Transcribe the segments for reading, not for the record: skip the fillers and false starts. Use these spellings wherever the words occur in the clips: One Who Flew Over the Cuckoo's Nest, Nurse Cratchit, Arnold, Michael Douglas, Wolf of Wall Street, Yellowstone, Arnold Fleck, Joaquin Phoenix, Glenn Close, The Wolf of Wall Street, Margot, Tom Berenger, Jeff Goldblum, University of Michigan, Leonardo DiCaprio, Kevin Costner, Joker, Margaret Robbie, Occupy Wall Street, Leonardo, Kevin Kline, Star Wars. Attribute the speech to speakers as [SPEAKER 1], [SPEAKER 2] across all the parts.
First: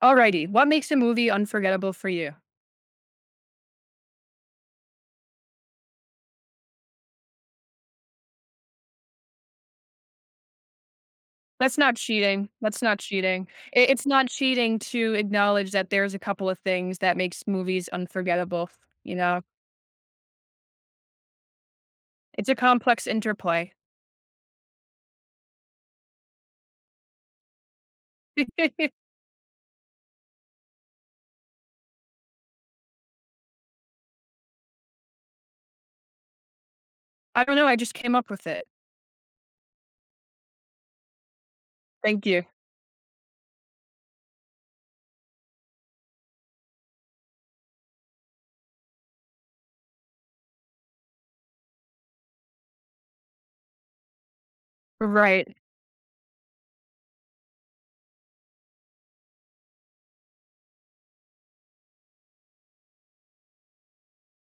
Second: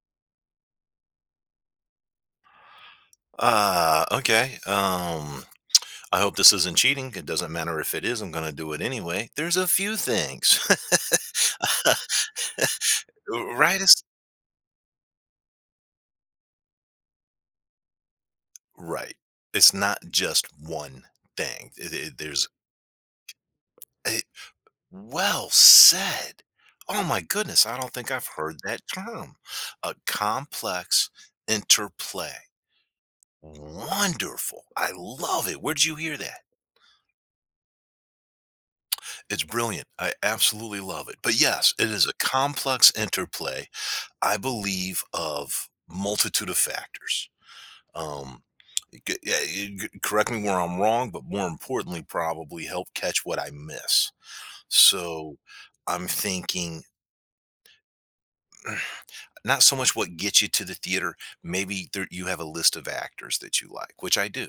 [SPEAKER 1] Alrighty, what makes a movie unforgettable for you?
[SPEAKER 2] Ah, okay. Um, I hope this isn't cheating. It doesn't matter if it is, I'm gonna do it anyway. There's a few things.
[SPEAKER 1] That's not cheating. That's not cheating.
[SPEAKER 2] Right
[SPEAKER 1] I
[SPEAKER 2] is
[SPEAKER 1] it's not cheating to acknowledge that there's a couple of things that makes movies unforgettable,
[SPEAKER 2] right.
[SPEAKER 1] you know?
[SPEAKER 2] It's not just one thing. There's
[SPEAKER 1] It's a complex interplay.
[SPEAKER 2] it, well said. Oh my goodness, I don't think I've heard that term. A complex interplay. Wonderful. I love it. Where'd you hear that?
[SPEAKER 1] I don't know, I just came up with it.
[SPEAKER 2] It's brilliant. I absolutely love it. But yes, it is a
[SPEAKER 1] Thank you.
[SPEAKER 2] complex interplay, I believe, of multitude of factors. Um, yeah, correct me where I'm wrong, but more importantly, probably help catch what I miss. So
[SPEAKER 1] Right.
[SPEAKER 2] I'm thinking not so much what gets you to the theater. Maybe there, you have a list of actors that you like, which I do.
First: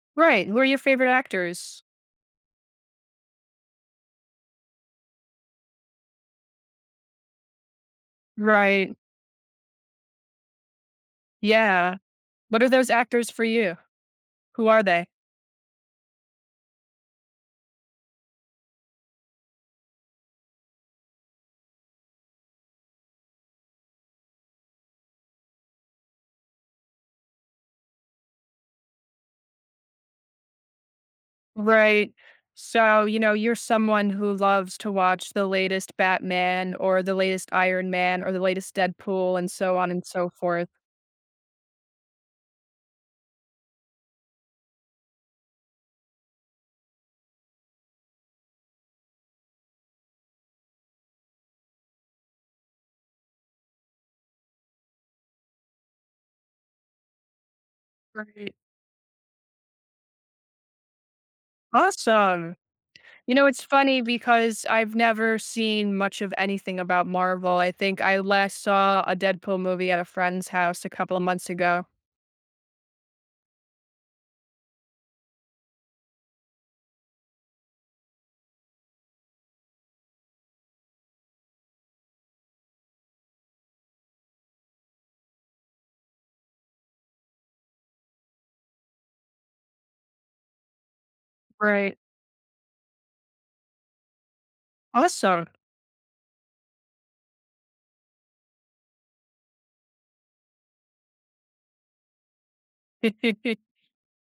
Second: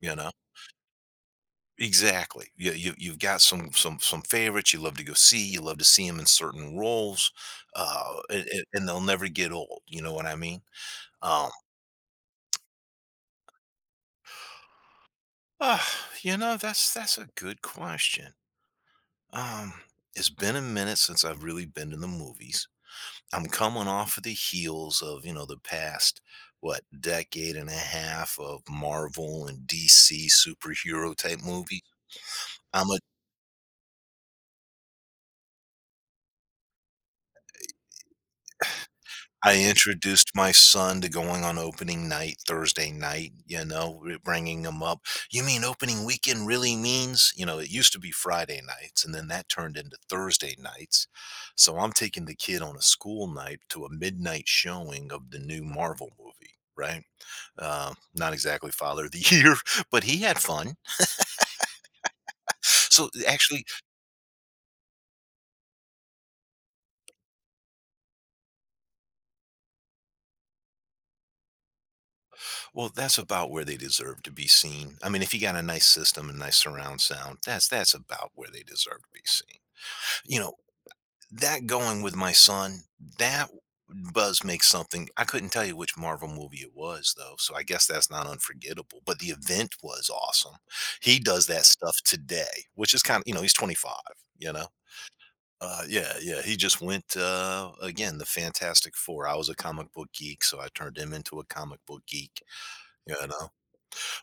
[SPEAKER 2] You know
[SPEAKER 1] Right, who are your favorite actors?
[SPEAKER 2] exactly. You, you've got some favorites you love to go see. You love to see them in certain roles, and, and
[SPEAKER 1] Right.
[SPEAKER 2] they'll never get old. You know what I mean? Um,
[SPEAKER 1] Yeah. What are those actors for you? Who are they?
[SPEAKER 2] Uh, that's a good question. Um, it's been a minute since I've really been to the movies. I'm coming off of the heels of, you know, the past what decade and a half of Marvel and DC superhero type movies.
[SPEAKER 1] Right.
[SPEAKER 2] I'm a
[SPEAKER 1] So, you know, you're someone who loves to watch the latest Batman or the latest Iron Man or the latest Deadpool and
[SPEAKER 2] I
[SPEAKER 1] so on and so
[SPEAKER 2] introduced my
[SPEAKER 1] forth.
[SPEAKER 2] son to going on opening night Thursday night, you know, bringing him up. You mean opening weekend really means, you know, it used to be Friday nights and then that turned into Thursday nights. So I'm taking the kid on a school night to a midnight showing of the new Marvel movie, right? Not
[SPEAKER 1] Right.
[SPEAKER 2] exactly Father of the Year, but he had fun.
[SPEAKER 1] Awesome.
[SPEAKER 2] So
[SPEAKER 1] You know, it's
[SPEAKER 2] actually,
[SPEAKER 1] funny because I've never seen much of anything about Marvel. I think I last saw a Deadpool movie at a friend's house a couple of months ago.
[SPEAKER 2] well, that's about where they deserve to be seen. I mean, if you got a nice system and nice surround sound, that's about where they deserve to be seen. You know, that going with my son, that does make something. I couldn't tell you which Marvel movie it was though, so I guess that's not unforgettable. But the event was awesome. He does that
[SPEAKER 1] Right.
[SPEAKER 2] stuff today, which is kind of, you know, he's 25. You know,
[SPEAKER 1] Awesome.
[SPEAKER 2] yeah, yeah. He just went again the Fantastic Four. I was a comic book geek, so I turned him into a comic book geek. You know,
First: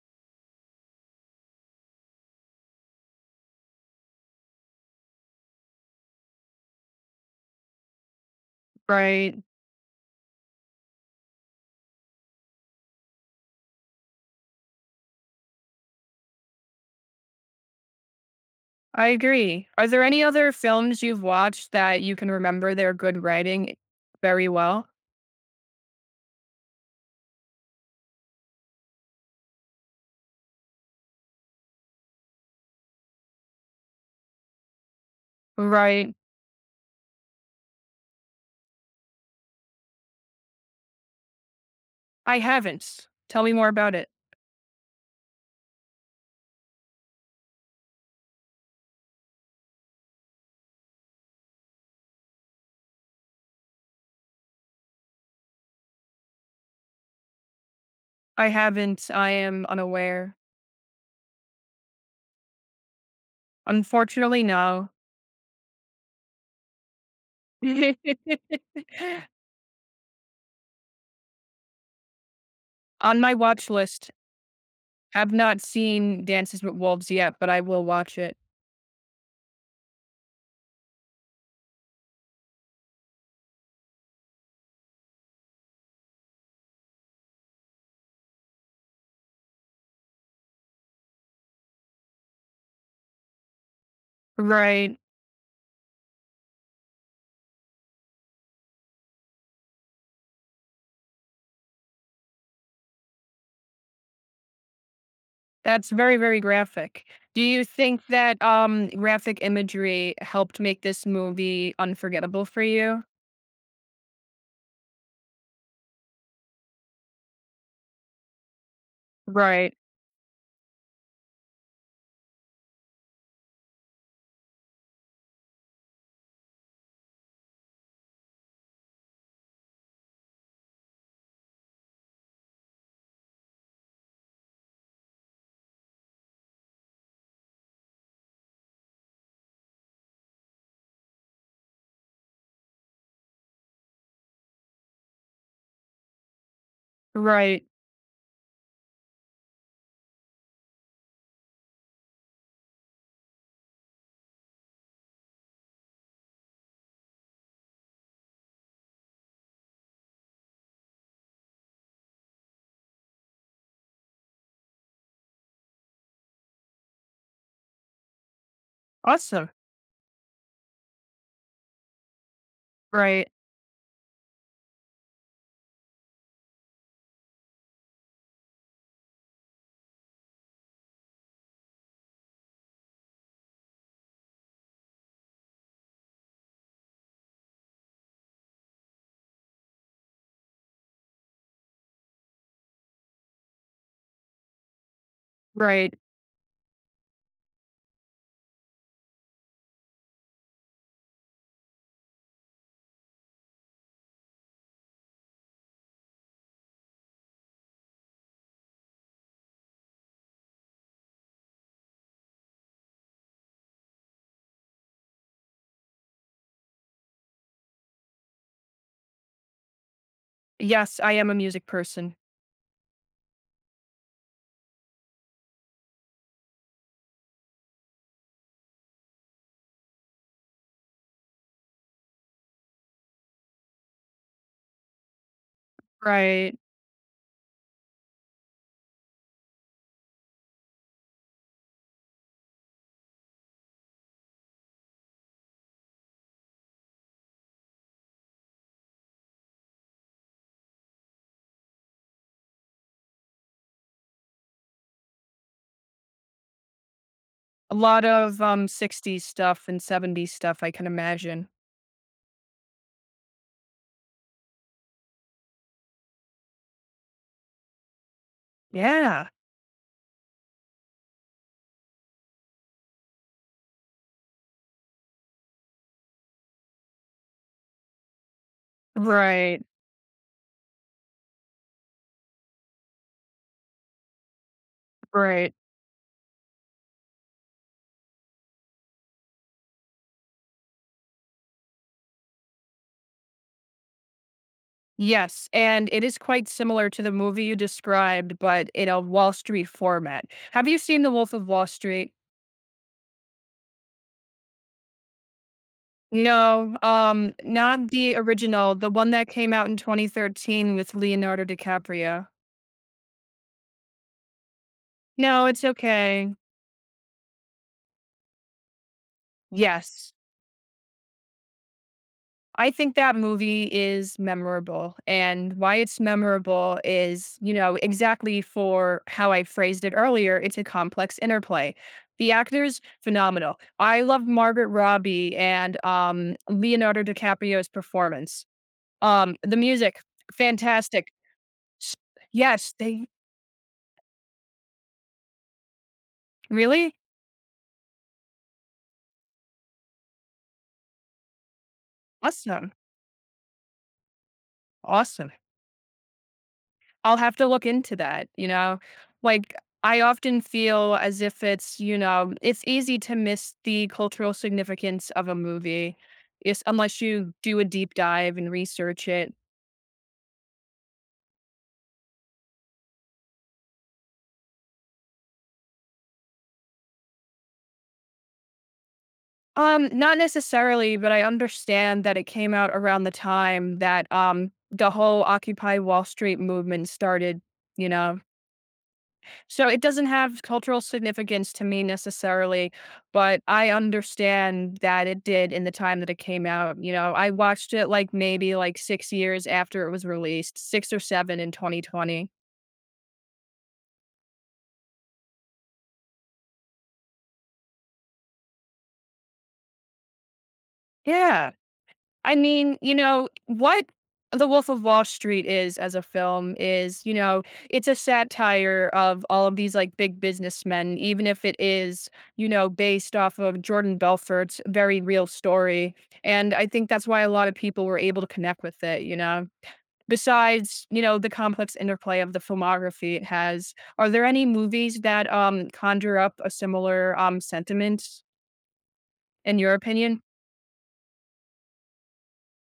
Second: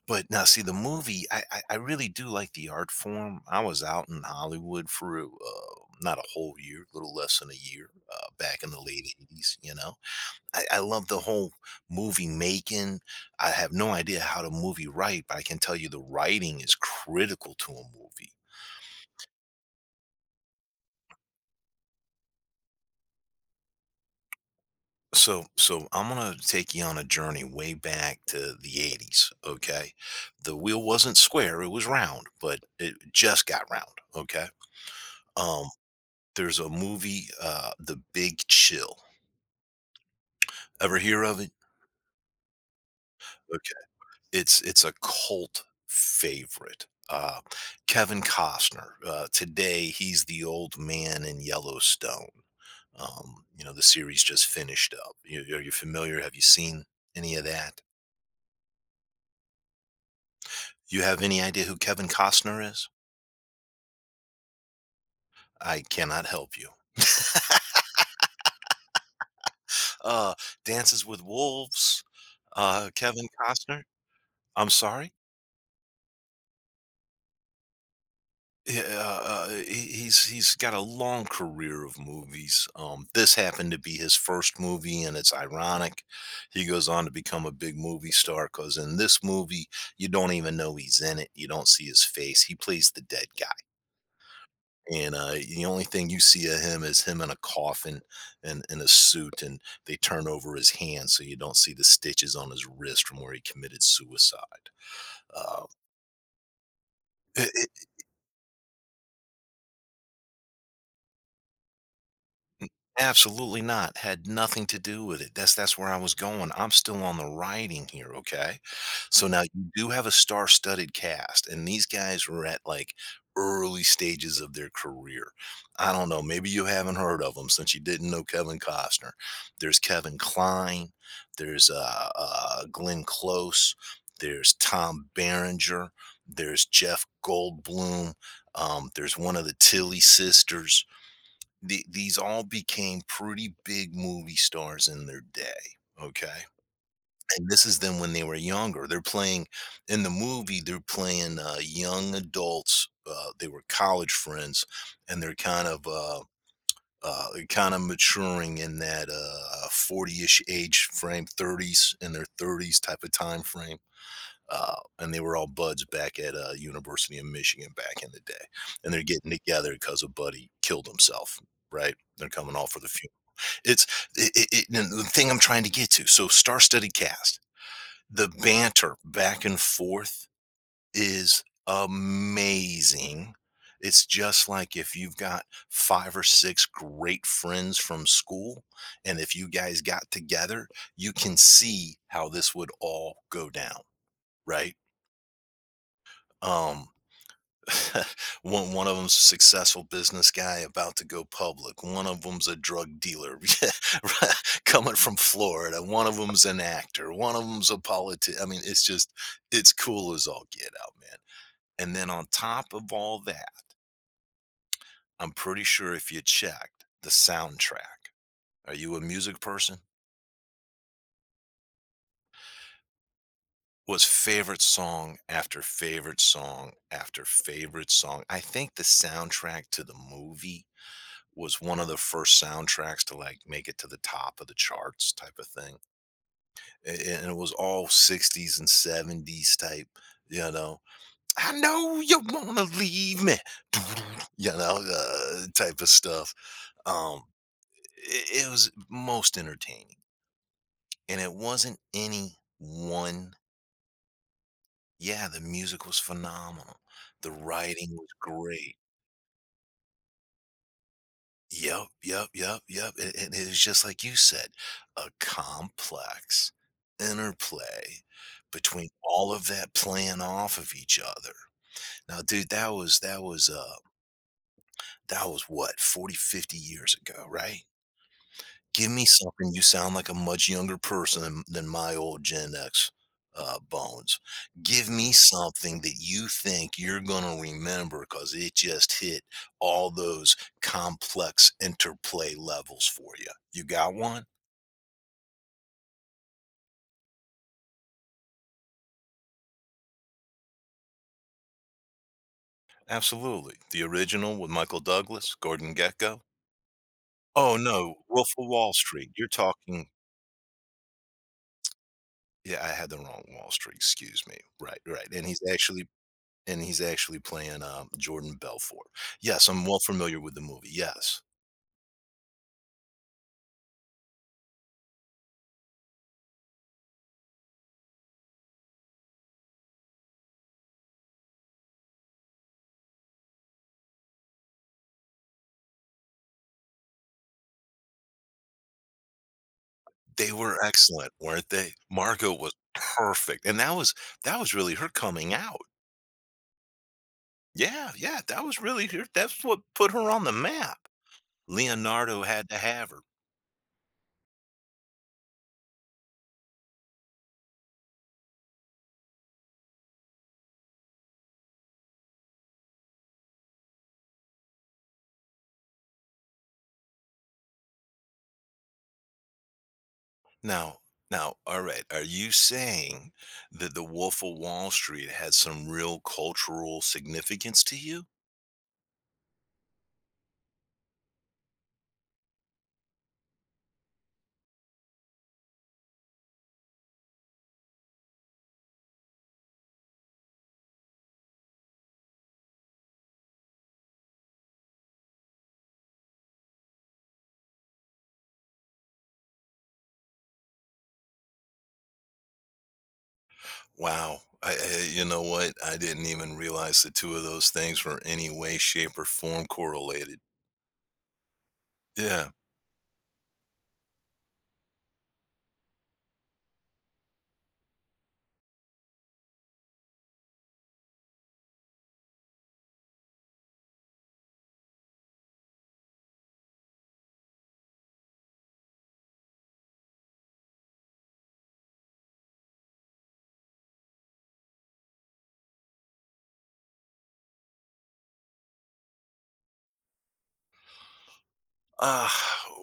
[SPEAKER 2] but now, see, the movie, I really do like the art form. I was out in Hollywood for not a whole year, a little less than a year, back in the late
[SPEAKER 1] Right.
[SPEAKER 2] '80s. You know, I love the whole movie making. I have no idea how to movie write, but I can tell you the writing is critical to a movie.
[SPEAKER 1] I agree. Are there any other films you've watched that you can remember their good writing very well?
[SPEAKER 2] So I'm gonna take you on a journey way back to the '80s. Okay, the wheel wasn't square; it was round, but it just got round. Okay, um.
[SPEAKER 1] Right.
[SPEAKER 2] There's a movie, The Big Chill. Ever hear of it?
[SPEAKER 1] I haven't. Tell me more
[SPEAKER 2] Okay.
[SPEAKER 1] about it.
[SPEAKER 2] It's a cult favorite. Kevin Costner, today he's the old man in Yellowstone. You know, the series just finished up. You are you familiar? Have you seen any of that?
[SPEAKER 1] I haven't. I am unaware.
[SPEAKER 2] You have any idea who Kevin Costner is?
[SPEAKER 1] Unfortunately, no.
[SPEAKER 2] I cannot help you. Uh, Dances with Wolves,
[SPEAKER 1] On
[SPEAKER 2] Kevin
[SPEAKER 1] my watch
[SPEAKER 2] Costner.
[SPEAKER 1] list,
[SPEAKER 2] I'm sorry?
[SPEAKER 1] have not seen Dances with Wolves yet, but I will watch it.
[SPEAKER 2] Yeah, he's he's got a long career of movies. This happened to be his first movie, and it's ironic. He goes on to become a big movie star because in this movie, you don't even know he's in it. You don't see his face. He plays the dead guy,
[SPEAKER 1] Right.
[SPEAKER 2] and the only thing you see of him is him in a coffin and in a suit, and they turn over his hand so you don't see the stitches on his wrist from where he committed suicide. Uh,
[SPEAKER 1] That's very, very graphic. Do you think that graphic imagery helped make this movie unforgettable for you?
[SPEAKER 2] Absolutely not. Had nothing to do with it. That's where I was going. I'm still on the writing here, okay? So now you
[SPEAKER 1] Right.
[SPEAKER 2] do have a star-studded cast, and these guys were at like early stages of their career. I don't know. Maybe you haven't heard of them since you didn't know Kevin Costner. There's Kevin Kline. There's Glenn Close. There's Tom Berenger. There's Jeff Goldblum. There's one of the Tilly sisters. These all became pretty big movie stars in their day, okay? And
[SPEAKER 1] Right.
[SPEAKER 2] this is them when they were younger. They're playing in the movie, they're playing young adults. They were college friends, and they're kind of maturing in that 40-ish age frame, 30s in their 30s type of time frame. And they were all buds back at University of Michigan back in the day, and they're getting
[SPEAKER 1] Awesome.
[SPEAKER 2] together because a buddy killed himself. Right? They're coming all for the funeral.
[SPEAKER 1] Right.
[SPEAKER 2] It's it, it, it- The thing I'm trying to get to. So, star-studded cast, the banter back and forth is amazing. It's just like if you've got five or six great friends from school, and if you guys got together, you can see how this would all go down, right?
[SPEAKER 1] Right.
[SPEAKER 2] Um, one of them's a successful business guy about to go public. One of them's a drug dealer, yeah, right, coming from Florida. One of them's an actor. One of them's a politician. I mean, it's just it's cool as all get out, man. And then on top of all that, I'm pretty sure if you checked the soundtrack, are you a music person?
[SPEAKER 1] Yes, I am a music person.
[SPEAKER 2] Was favorite song after favorite song after favorite song. I think the soundtrack to the movie was one of the first soundtracks to like make it to the top of the charts type of thing.
[SPEAKER 1] Right.
[SPEAKER 2] A- And it was all 60s and 70s type, you know. I know you want to leave me, you know, type of stuff. Um, it was most entertaining. And it wasn't any one. Yeah, the music was phenomenal. The
[SPEAKER 1] A
[SPEAKER 2] writing
[SPEAKER 1] lot
[SPEAKER 2] was
[SPEAKER 1] of,
[SPEAKER 2] great.
[SPEAKER 1] 60s stuff and 70s stuff, I can imagine.
[SPEAKER 2] Yep, yep, yep, yep, and it is just like you said, a complex interplay between
[SPEAKER 1] Yeah.
[SPEAKER 2] all of that playing off of each other. Now, dude, that was what? 40 50 years ago, right? Give me something. You
[SPEAKER 1] Right,
[SPEAKER 2] sound like a much younger person than my old Gen X, bones. Give me
[SPEAKER 1] right.
[SPEAKER 2] something that you think you're gonna remember, cause it just hit all those complex interplay levels for you. You got one?
[SPEAKER 1] Yes, and it is quite similar to the movie you described, but in a Wall Street format. Have you seen The Wolf of Wall Street?
[SPEAKER 2] Absolutely. The original with Michael Douglas, Gordon Gekko?
[SPEAKER 1] No,
[SPEAKER 2] Oh,
[SPEAKER 1] not
[SPEAKER 2] no,
[SPEAKER 1] the
[SPEAKER 2] Wolf of Wall
[SPEAKER 1] original, the one
[SPEAKER 2] Street. You're
[SPEAKER 1] that came out in
[SPEAKER 2] talking,
[SPEAKER 1] 2013 with Leonardo DiCaprio.
[SPEAKER 2] yeah, I had the wrong Wall Street, excuse me. Right, right,
[SPEAKER 1] No, it's okay.
[SPEAKER 2] and he's actually playing, Jordan Belfort. Yes, I'm well
[SPEAKER 1] Yes.
[SPEAKER 2] familiar with the movie, yes.
[SPEAKER 1] I think that movie is memorable, and why it's memorable is, you know, exactly for how I phrased it earlier, it's a complex interplay. The actors, phenomenal. I love Margaret Robbie and, Leonardo DiCaprio's performance. The music,
[SPEAKER 2] They were
[SPEAKER 1] fantastic.
[SPEAKER 2] excellent, weren't they?
[SPEAKER 1] S
[SPEAKER 2] Margot was
[SPEAKER 1] yes, they
[SPEAKER 2] perfect, and that was really her coming out.
[SPEAKER 1] really?
[SPEAKER 2] Yeah, yeah, that was really her, that's what put her on the map. Leonardo had to
[SPEAKER 1] Awesome,
[SPEAKER 2] have her.
[SPEAKER 1] awesome. I'll have to look into that, you know? Like, I often feel as if it's, you know, it's easy to miss the cultural significance of a movie is unless you do a deep dive and research it.
[SPEAKER 2] Now now, alright, are you saying that The Wolf of Wall Street had some real cultural significance to you?
[SPEAKER 1] Not necessarily, but I understand that it came out around the time that the whole Occupy Wall Street movement started, you know? So it doesn't have cultural significance to me necessarily, but I understand that it did in the time that it came out. You know, I watched it like maybe like 6 years after it was released, 6 or 7 in 2020.
[SPEAKER 2] Wow. I you know what? I didn't even realize the two of those things were any way, shape, or form correlated.
[SPEAKER 1] Yeah.
[SPEAKER 2] Yeah.
[SPEAKER 1] I mean, you know, what The Wolf of Wall Street is as a film is, you know, it's a satire of all of these like big businessmen, even if it is, you know, based off of Jordan Belfort's very real story. And I think that's why a lot of people were able to connect with it, you know. Besides, you know, the complex interplay of the filmography it has, are there any movies that conjure up a similar sentiment in your opinion?
[SPEAKER 2] Uh,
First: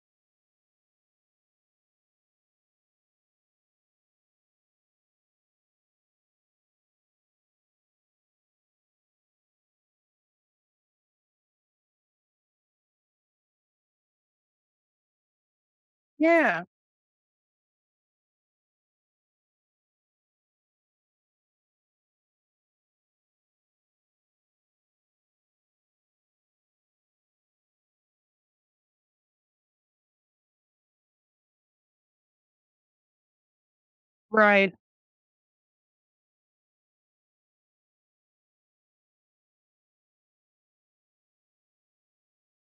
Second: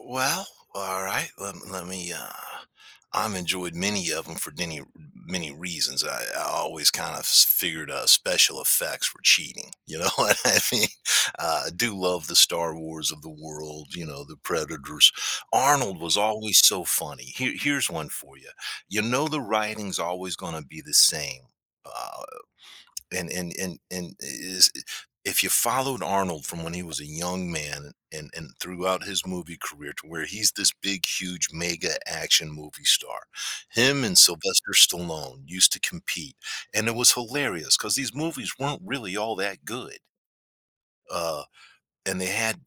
[SPEAKER 2] well, all right. Let me. I've enjoyed many of them for many reasons. I always kind of figured special effects were cheating. You know what I mean? I do love the Star Wars of the world. You know, the Predators. Arnold was
[SPEAKER 1] Yeah.
[SPEAKER 2] always so funny. Here, here's one for you. You know the writing's always going to be the same. Uh, and is if you followed Arnold from when he was a young man and throughout his movie career to where he's this big, huge, mega action movie star, him and Sylvester
[SPEAKER 1] Right,
[SPEAKER 2] Stallone used to compete, and it was hilarious because these movies weren't really all that good, uh, and they had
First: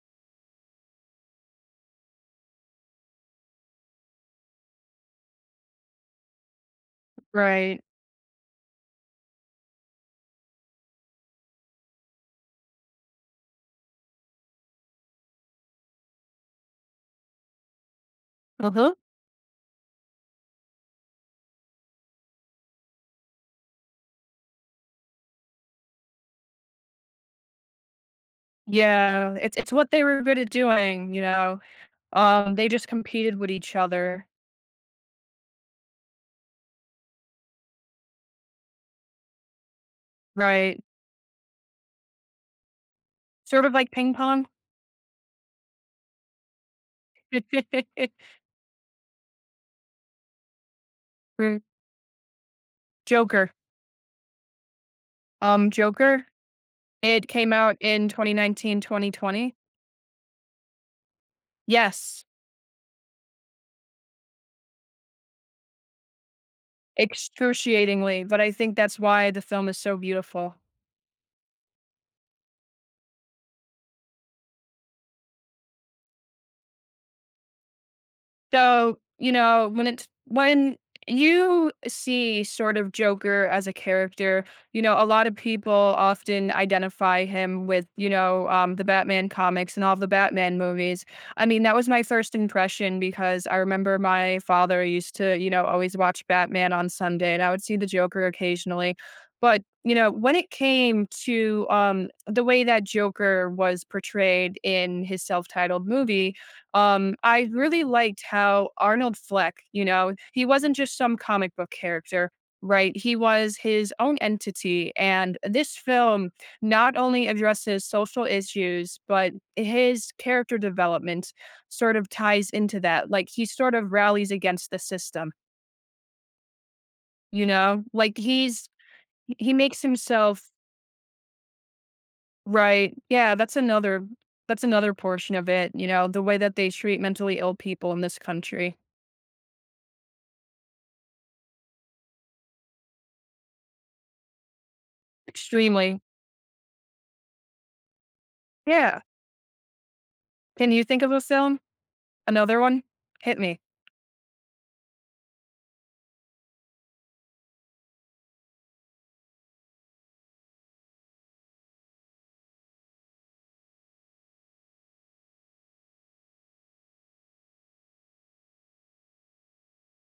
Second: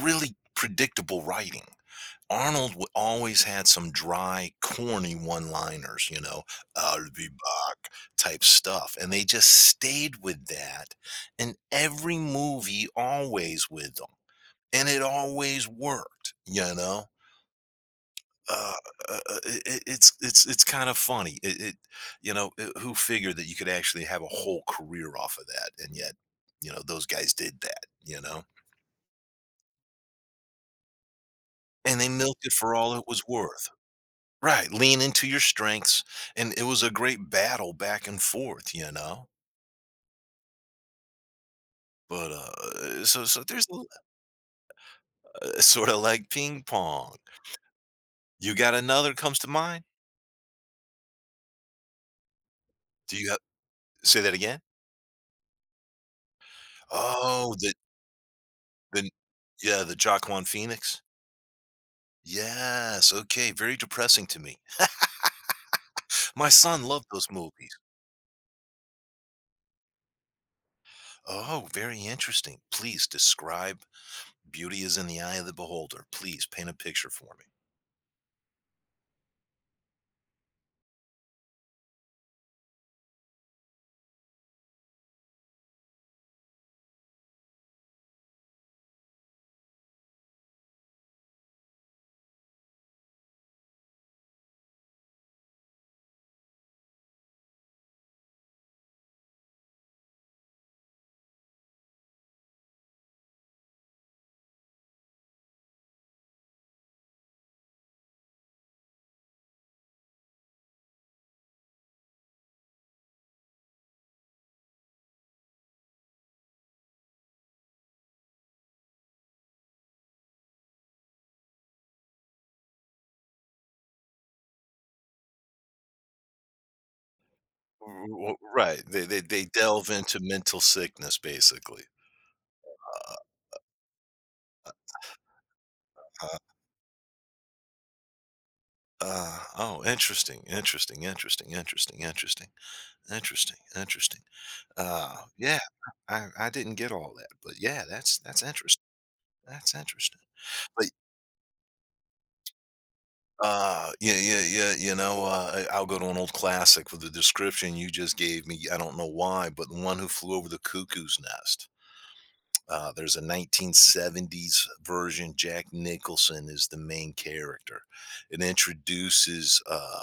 [SPEAKER 2] really predictable writing. Arnold always had some dry, corny one liners, you know, I'll be
[SPEAKER 1] right.
[SPEAKER 2] back type stuff. And they just stayed with that in every movie, always with them. And it always worked, you know. Uh,
[SPEAKER 1] Uh-huh.
[SPEAKER 2] it's kind of funny. It you know who figured that you could actually have a whole career off of that, and yet you know those guys did that. You know,
[SPEAKER 1] Yeah, it's what they were good at doing, you know?
[SPEAKER 2] and they milked it
[SPEAKER 1] They
[SPEAKER 2] for
[SPEAKER 1] just
[SPEAKER 2] all it was
[SPEAKER 1] competed with
[SPEAKER 2] worth.
[SPEAKER 1] each other,
[SPEAKER 2] Right, lean into your strengths, and it was a great battle back and forth, you know?
[SPEAKER 1] right?
[SPEAKER 2] But, so so
[SPEAKER 1] Sort
[SPEAKER 2] there's
[SPEAKER 1] of like ping pong?
[SPEAKER 2] sorta like ping pong. You got another comes to mind?
[SPEAKER 1] Mm,
[SPEAKER 2] Do you ha
[SPEAKER 1] Joker.
[SPEAKER 2] say that again?
[SPEAKER 1] Joker, it came
[SPEAKER 2] Oh,
[SPEAKER 1] out in 2019,
[SPEAKER 2] the
[SPEAKER 1] 2020.
[SPEAKER 2] yeah, the Joaquin Phoenix?
[SPEAKER 1] Yes,
[SPEAKER 2] Yes, okay, very depressing to me. My son loved those movies.
[SPEAKER 1] excruciatingly, but I think that's why the film is so beautiful.
[SPEAKER 2] Oh, very interesting. Please describe, "Beauty is in the Eye of the Beholder." Please paint a picture for me.
[SPEAKER 1] So, you know, when it's when you see sort of Joker as a character, you know, a lot of people often identify him with, you know, the Batman comics and all the Batman movies. I mean, that was my first impression because I remember my father used to, you know, always watch Batman on Sunday and I would see the Joker occasionally. But, you know, when it came to the way that Joker was portrayed in his self titled movie, I really liked how Arnold Fleck, you know, he wasn't just some comic book character, right? He was his own entity. And this film not only addresses social issues, but his character development sort of ties into that. Like he sort of rallies against the system, you know? Like
[SPEAKER 2] R
[SPEAKER 1] he's
[SPEAKER 2] right, they they
[SPEAKER 1] he makes
[SPEAKER 2] delve into
[SPEAKER 1] himself
[SPEAKER 2] mental sickness, basically.
[SPEAKER 1] right. Yeah, that's another portion of it, you know, the
[SPEAKER 2] Uh,
[SPEAKER 1] way
[SPEAKER 2] uh,
[SPEAKER 1] that they treat mentally ill people in this country.
[SPEAKER 2] oh, interesting. Yeah,
[SPEAKER 1] Extremely.
[SPEAKER 2] I didn't get all that, but yeah, that's interesting,
[SPEAKER 1] Yeah.
[SPEAKER 2] that's interesting.
[SPEAKER 1] Can you
[SPEAKER 2] But,
[SPEAKER 1] think of a film? Another one? Hit me.
[SPEAKER 2] yeah, yeah, yeah, you know, I'll go to an old classic. With the description you just gave me, I don't know why, but The One Who Flew Over the Cuckoo's Nest. There's a 1970s version. Jack Nicholson is the main character. It introduces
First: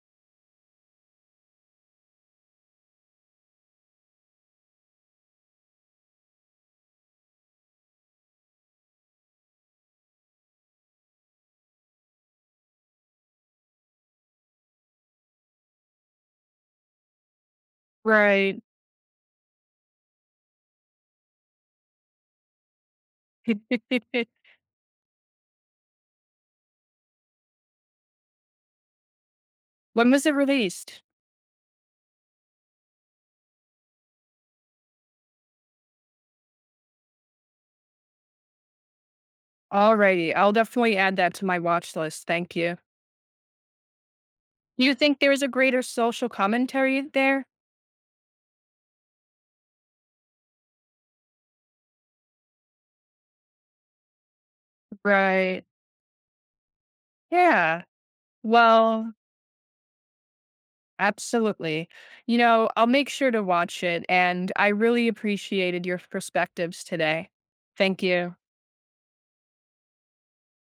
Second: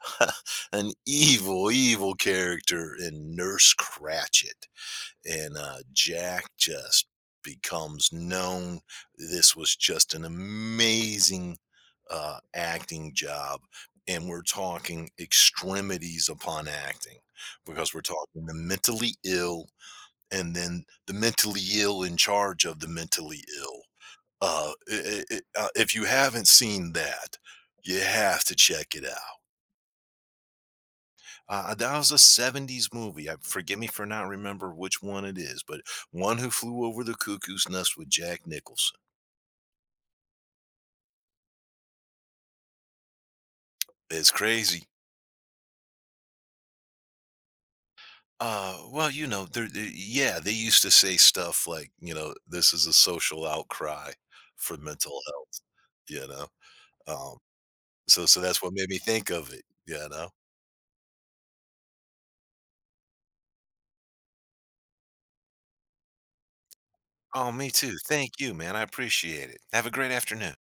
[SPEAKER 2] an evil, evil character in Nurse Cratchit. And Jack just becomes known. This was just an amazing acting job. And we're talking extremities upon acting because we're talking the
[SPEAKER 1] Right.
[SPEAKER 2] mentally ill and then the mentally ill in charge of the mentally ill. If you haven't seen that, you have to check it out.
[SPEAKER 1] When was it released?
[SPEAKER 2] That was a 70s movie. Forgive me for not remember which one it is, but One Who Flew Over the Cuckoo's Nest with Jack Nicholson.
[SPEAKER 1] Alrighty, I'll definitely add that to my watch list. Thank you.
[SPEAKER 2] It's
[SPEAKER 1] Do
[SPEAKER 2] crazy.
[SPEAKER 1] you think there is a greater social commentary there?
[SPEAKER 2] Well, you know, yeah, they used to say stuff like, you know, this is a social outcry for mental health,
[SPEAKER 1] Right.
[SPEAKER 2] you know? Um,
[SPEAKER 1] Yeah.
[SPEAKER 2] so that's what made me
[SPEAKER 1] Well,
[SPEAKER 2] think of it, you know?
[SPEAKER 1] absolutely. You know, I'll make sure to watch it, and I really appreciated your perspectives today.
[SPEAKER 2] Oh, me too.
[SPEAKER 1] Thank you.
[SPEAKER 2] Thank you, man. I appreciate it. Have a great afternoon.